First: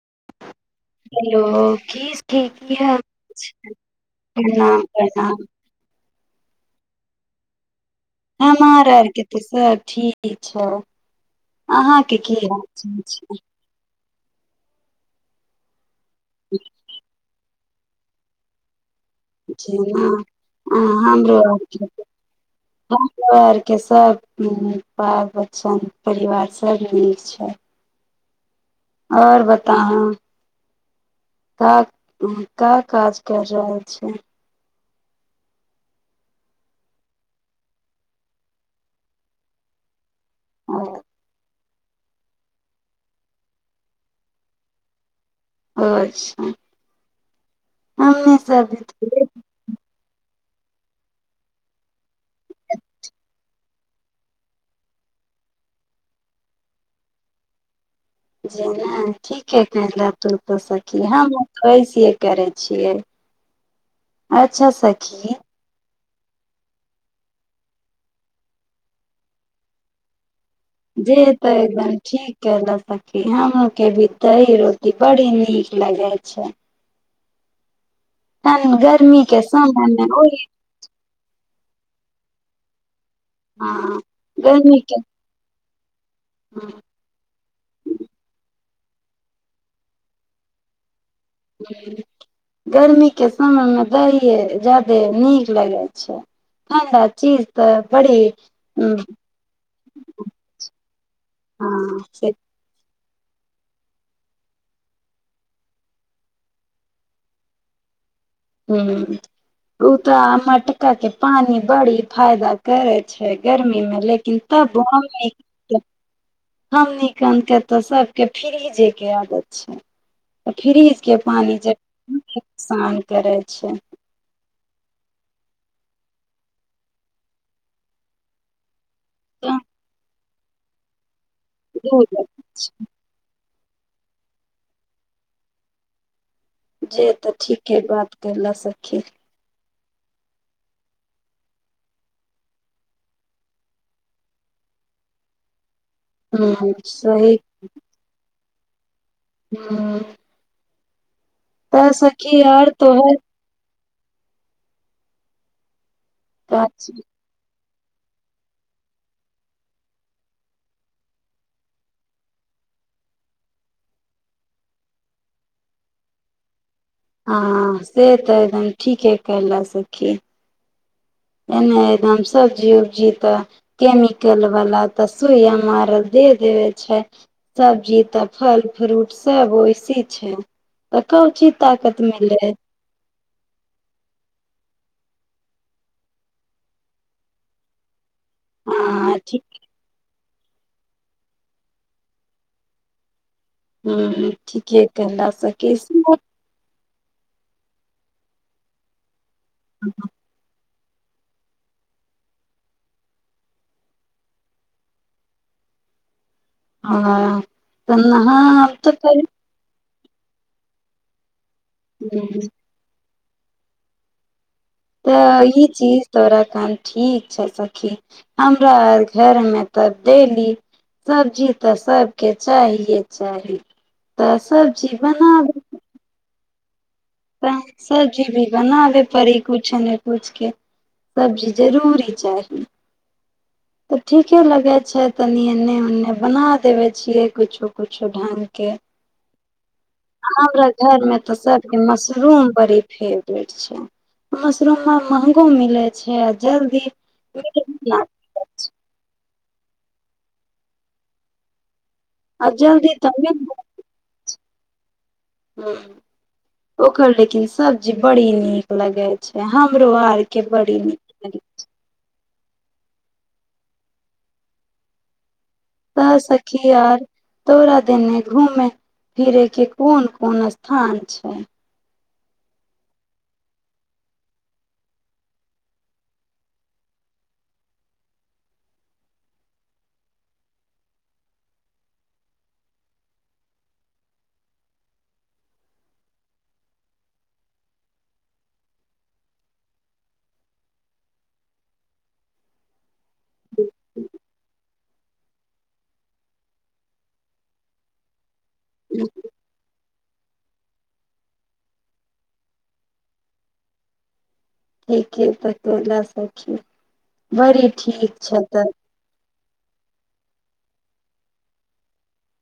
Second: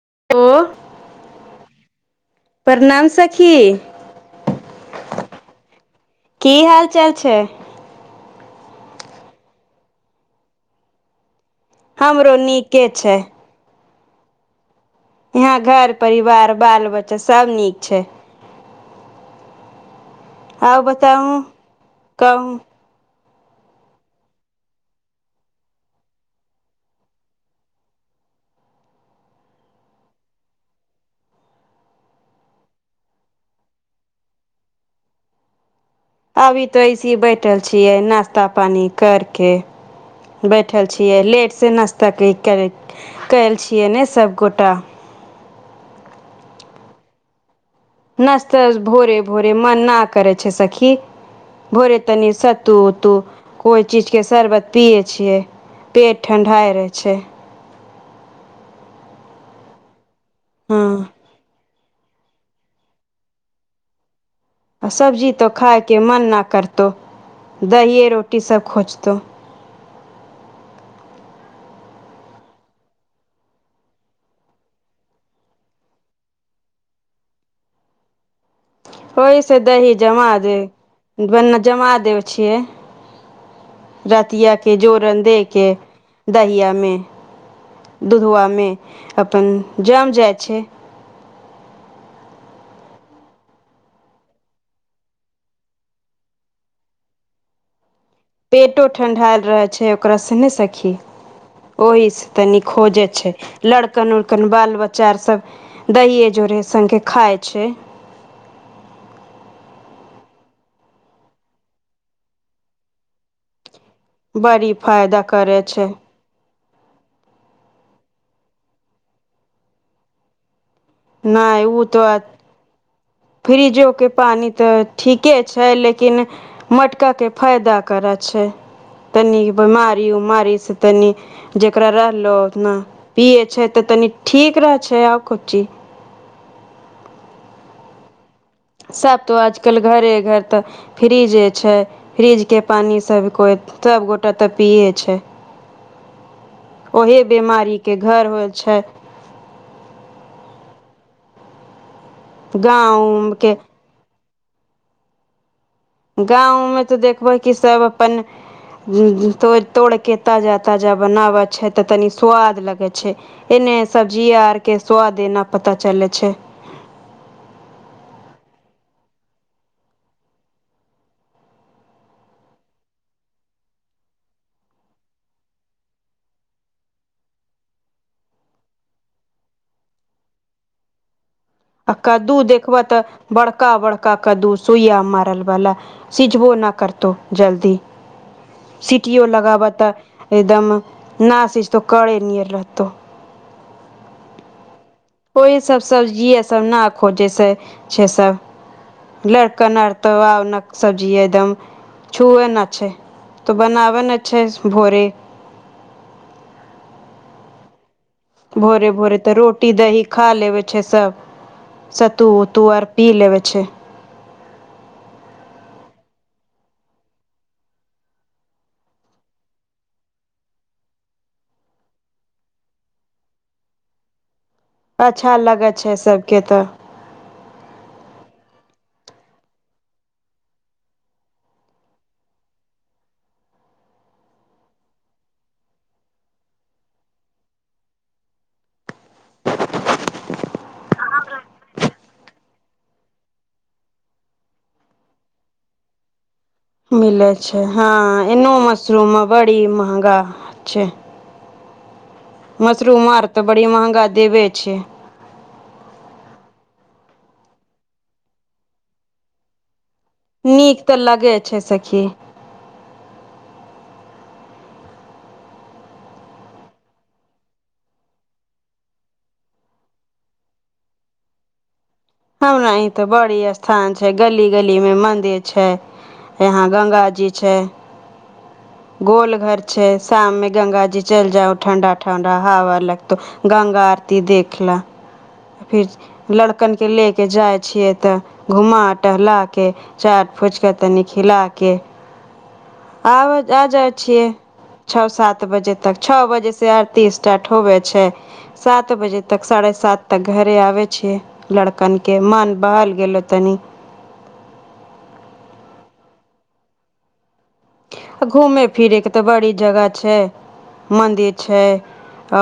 [unintelligible] hello की सखि की हल प्रणाम सखी छै प्रणाम प्रणाम की हाल चाल छै हमार आर के तऽ सब ठीक छौ अहाँके की हमरो हाल नीके चाल छै यहाँ घर परिवार बाल बच्चा सभ नीक छै जेना आउ बताउ कहू घरके सभ बाल बच्चन परिवार सभ नीक छै आओर बता क का काज कर रहल छै अभी तऽ ऐसे ही बैठल छियै नाश्ता पानी करके बैठल छियै लेट से नाश्ता कल छियै ने सभगोटा अच्छा हमे नास्ता सब भोरे भोरे मनाक करै छै सखि भोरे तनी सत्तू उत्तू कोइ चीजके शर्बत पियै छियै पेट ठणढाइ रहै छै जेना की के टेडुप तब त हँ साखी हम कैसे करै छियै अच्छा आ सब्जी सखी तो खाय के मन नहि करतौ दहिए रोटी सब खोजतौ जे तै एकदम ठीक करल सकी हमर के भी दही रोटी बड़ी नीक लगै छै तहन गर्मी के ओहिस समय दही मे जमा ओहि दे बना जमा देय छियै हँ रतिया के गर्मी जोरन दे के दहियामे दुधबामे अपन जम जाइ छै गर्मीके समयमे दहए ज्यादे नीक लगै छै ठण्डा चीज तऽ बड़ी पेटो ठंढायल रह छै ओकररा से नहि सखी हँ ओहिसँ से तनी खोजे छै लड़कन उड़कन बाल बच्चा आर सब दहिए जोड़े सग खाइ छै ह ओ त मटका के पानि बड़ी फायदा करै छै गर्मी एहिमेल कित बड़ी ब फायदा करै छै हमनी क तऽ सभके फ्री जायके आदत छै फ्रीजके पानि नहि ओ तऽ जेसान फ्रिजो के पानी तऽ ठीके छै लेकिन मटकाके फायदा करऽ छै तनी बमारी उमारी पस तनी जेकरा रहलो उतना पियए छै तऽ तनी ठीक रह छै आउ कची जे तऽ ठीक ह बात केेला सखी सब तो आजकल घरे घर तऽ फ्रिजे छै फ्रीजके पानि सब कोइ सबगोटा तऽ पीै छै हूं ओही सही बीमारी के घर हो छै आ तऽ से की यार तोह गाँव के गाँंवमें तऽ देखबै कि सब अपन तोड़ तोड़िके ताजा ताजा बनाबै छै तऽ तनी स्वाद लगै छै एने सब्जी आरके स्वाद एना पता चलै छै हँ से तऽ एकदम ठीके करल सखी एने एकदम सब्जी उब्जी तऽ केमिकल वला तऽ सुया मारल दे देबे छै सब्जी तऽ फल फ्रूट सब वैसी छै तऽ कची आ कद्दू देखबह तऽ बड़का बड़का कद्दू सुइया मार बला सिझबो न करतौ जल्दी हँ सीटियो ठीक लगाबह तऽ एकदम नशीस त के नर रहत ह ठीके कहला को सखी सब हँ सब्जी य सब न खोजैसँ छै सभ लड़कनर तऽ आ न सब्जी एकदम छुए ने अचछ तऽ बनाबै ने अच्छ भोरे हँ भोरे भोरे तऽ रोटी द ही खा लेबै छै सब स तू हम्म, तुअर पी लेव छै तऽ ई चीज तोरा कन ठीक छौ सखी हमरा आर घरमे तब देली सब्जी तऽ सभके चहिे चाही त अच्छा अलग छै सब केतऽ त सब्जी भी बनाबे पड़ी किछु ने किछ के सब्जी जरूरी चाही तऽ ठीके लगै छै तनी एन्ने ओन्ने बना देबे छियै कुछो कुछो ढंगके हमरा घरमे तऽ सभके मशरूम बड़ी फेवरेट छै मशरूममे महगो मिलैत छै जल्दी मिले छै हँ एनो मस्त मशरूम बड़ी महगा छै आ जल्दी मशरूम तऽ हारत बड़ी महगा दे बेच प छ ओकर लेकिन सब्जी बड़ी नीक लगे छै हम नीक तऽ लगे छै सखी स सखी आर तोड़ा देने घूमे फिरे के कोन कोन स्थान छै हमरा ई तऽ बड़ी स्थान छै गली गली मे मंदिर छै यहा गंगााजी छै गोलघर छै शाम में गंगा जी चलि जाहो ठंडा ठंडा हवा लगतौ गंगा आरती देख ल फिर लड़कन के ले के जाइ छियै तऽ घुमा टहला के चाट फुचका के तनि खिला के आ जा जाइ छियै छओ सात बजे तक छओ बजे से आरती स्टार्ट होबे छै सात बजे तक साढ़े सात तऽ घरे आबै छियै लड़कने मन बहल गेलै तनी ठीक ह तत्ासखी बड़ी घूमे फिरेके तऽ बड़ी जगह छै मदिर छै आ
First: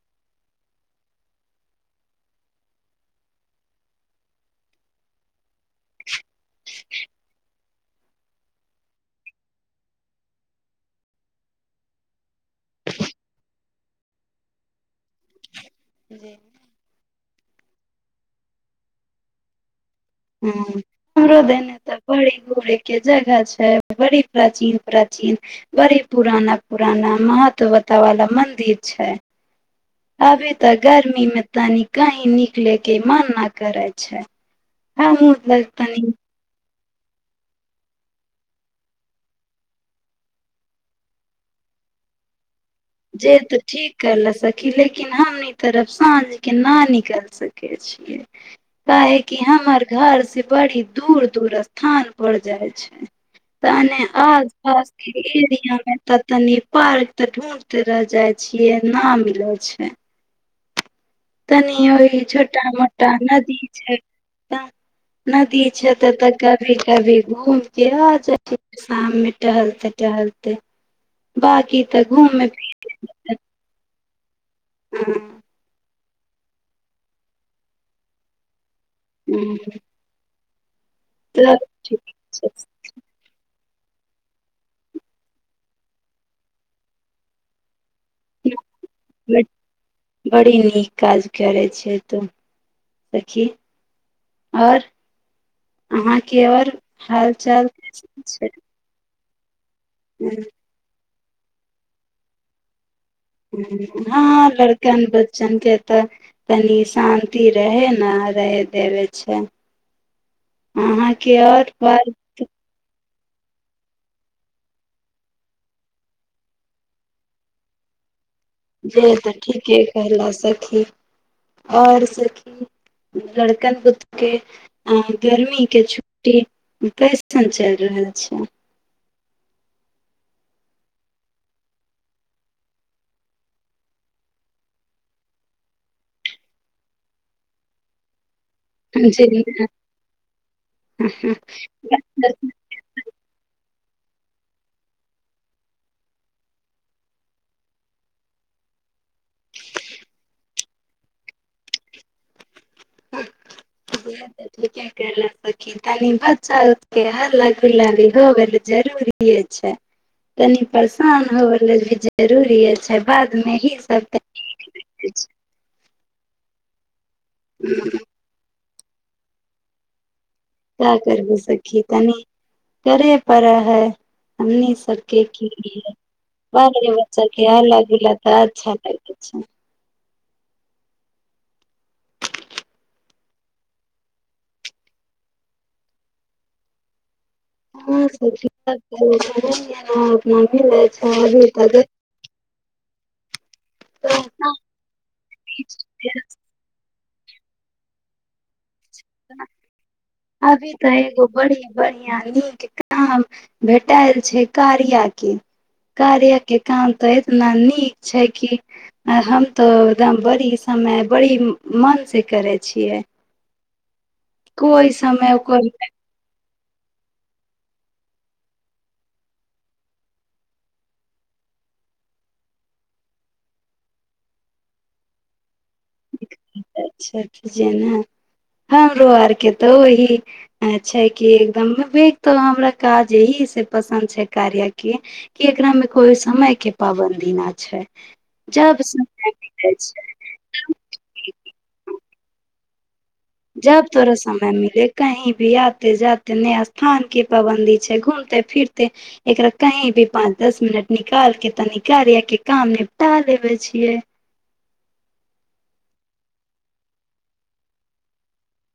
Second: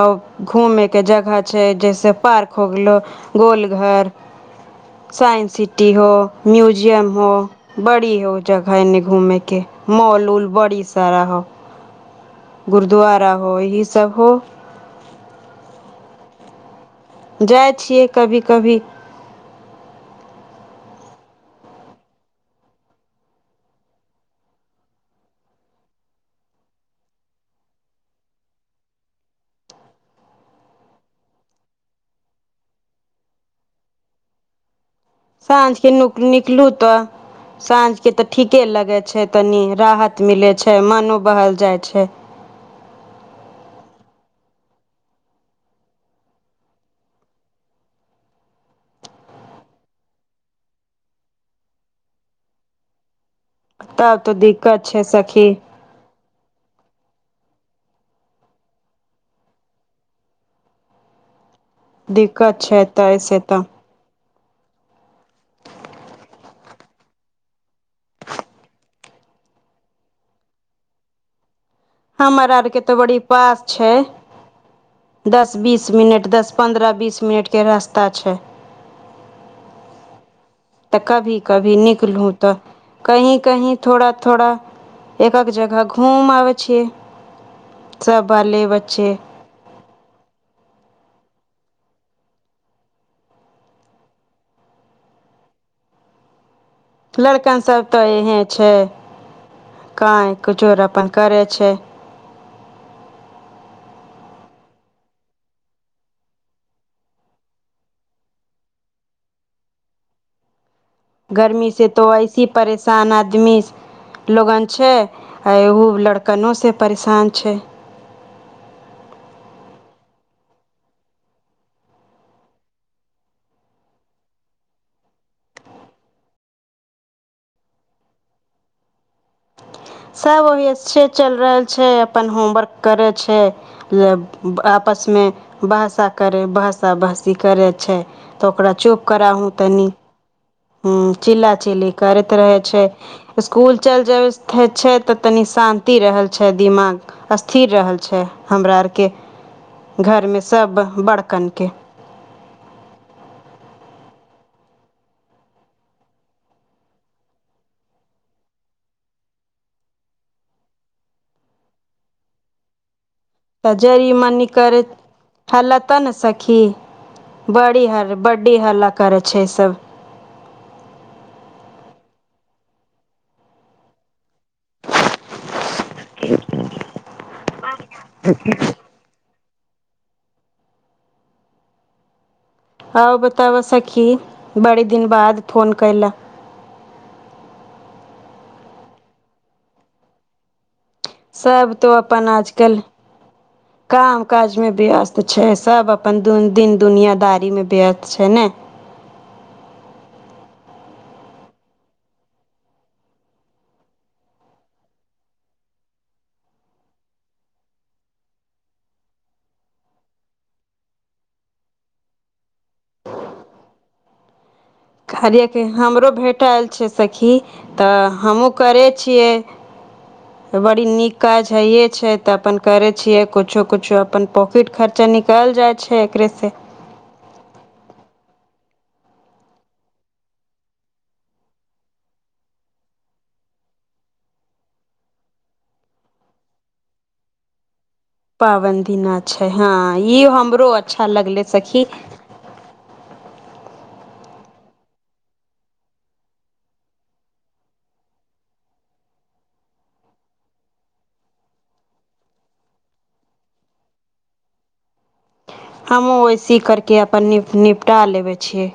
घूमे के जगह छै जैसे पार्क हो गेलो गोलघर साइंस सिटी हो म्यूजियम हो बड़ी हो जगह एने घूमे के मॉल उल बड़ी सारा होऊ गुरुद्वारा हो यहीसभ हो जी जाइ छियै कभी कभी ह हमरो देने तऽ बड़ी घूरयके जगह छै बड़ी प्राचीन प्राचीन बड़ी पुराना पुराना महतवता वाला मन्दिर छै अभी तऽ गर्मीमे तनि कहीँ निकलेके मान नहि करै छै हमहुँ लग साँझ के तनी नुक निकलू तऽ साँझके तऽ ठीके लगै छै तनि राहत मिलै छै मनो बहल जाइ छै जे तऽ ठीक कर ल सकी लेकिन हमनी तरफ साँझ के न निकलि सकै छियै काहेकि हमर घर से बड़ी दूर दूर स्थान पर जाइ छै तने तब तो दिक्कत छै आसपासके सखी एरियामे त तनी पार्क तऽ ढू त रह जाइ छियै न मिलै छै तनी ओहि दिक्कत छोटा छै मोटा तऽ ऐसे नदी तऽ छै नदी छै त कभी कभी घूम के आ जा शाममे टहलते टहलते बाकी तऽ घूमे हमर फिरे आर के तो बड़ी पास छै ह दस बीस मिनट दस पन्द्रह बीस मिनटके रास्ता छै ह [unintelligible] तऽ कभी कभी निकलू तऽ कहीं कहीं थोड़ा थोड़ा एक एक जगह घुम आबै छिये [unintelligible] ब बड़ी नीक काज करै छ तू सखी आओर अहाँके आओर लड़कनसभ तऽ इहे छै कहाँ एक चोर अपन करै छै हँ लड़कन बच्चनके तऽ कनि शान्ति रहै ने रहहि देबै छै अहाँके गर्मी आओर से तो बात ऐसी परेशान आ आदमी लोगन छै आहो लड़कनोसँ परेशान छै जे तऽ ठीके कह ल सखी आओर सखी लड़कन बुतके गर्मीके छुट्टी कैसन चलि रहल छै सभ ओहि छै चलि रहल छै अपन होमवर्क करै छै आपसमे भहसा करै भहसा भहसी करै छै तो ओकरा चुप जे तनि हु चिल्ला चिल्ली करेत रहे छै स्कुल चल जाए स [unintelligible] होइ छै तऽ तनि शान्ति रहल छै दिमाग स्थिर रहल छै हमरा आरके घरमे सब बड़कनके ठेल सखी तनी बच्चा उ के हल्ला गुल्ला भी होवे ल जरूरिे छै तनी परेशान होवे ल भी जरूरिे छै बादमे ही तऽ सब जरी मनी करैत हला त ने सखी बड़ी हर बडी हालत कर छै सब क्य करबे सखी तनी करे परे है हमनी सबके क बे ब्च इएह लै तऽ अच्छा लागए छैं बताउ बताबऽ सखी बड़ी दिन बाद फोन कयल हँ सी [unintelligible] सब तो अपन आजकल काम काज मे व्यस्त छै सब अपन दिन दुनिया बड़ीमे व्यस्त छै ने अभी तऽ एगो बड़ी बढ़िआँ नीक काम भेटायल छै कार्यके कार्यके काम तऽ इतना नीक छै कि हम तऽ एकदम बड़ी समय बड़ी मनसँ करै छियै कोइ समय कहलिय कि कोइ हमरो भेटल सखी हमहु करेय छिये बड़ी निक काज छिहिये छी त अपन पोकिट खर्चा निकल जाए ा ने हँ [inaudible] को आर के तो वह छै कि एकदम तो हमरा काज यही से पसन्द छै कार्य के क एकरा में कोई समय के पाबदी न छै पाबैन जब दिना समय छै हँ मिलै छै ई हम हमरो अच्छा लगलै सखी जब तोरा समय मिले कही भी आते जाते नया स्थान के पाबन्दी छै घूमते फिरते एकरा कही भी पाँच दस मिनट निकाल के तनी कार्यके काम निपटा लेबे छियै हमहु ओय सी करके अपन नि निपटा लेबे छिये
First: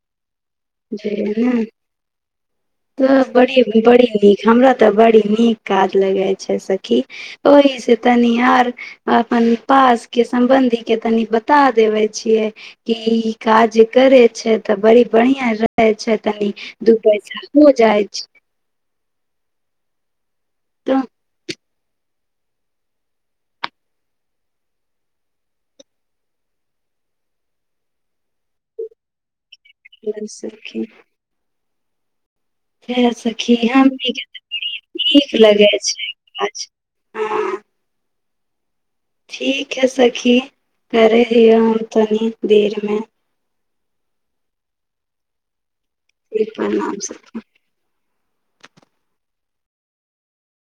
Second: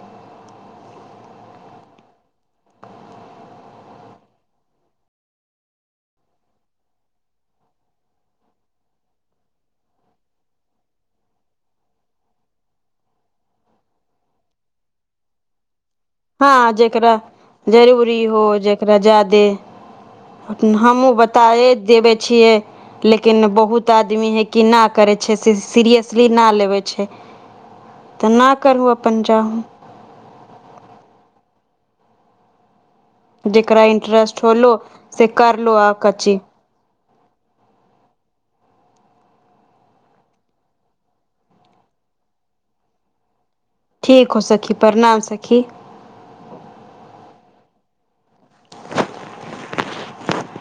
बुझे य ने त बड़ी बड़ी नीक हमरा तऽ बड़ी नीक काज लगैत छै सखी ओहिसँ तनी आर अपन पासके सम्बन्धीे तनि बता देबे छियै कि ई काज करै छै तऽ बड़ी बढ़िआँ अचछा तनी हँ दू पैसा हो जाइ छै रजा दे अपन तऽ हमूँ बताए देबे छियै लेकिन बहुत आदमी है कि नहि करै छै सीरियसली नहि लेबै छै तऽ नहि करहु अपन जाउ सखी इएह सखी जेकरा हमन के त इंटरेस्ट होलो बिरिया से नीक लगै करलो आ छै कची आछ ठीक हइ सखी करै हयो हम तनि देरमे ठीक हो सखी प्रणाम सखी जि परणाम सखि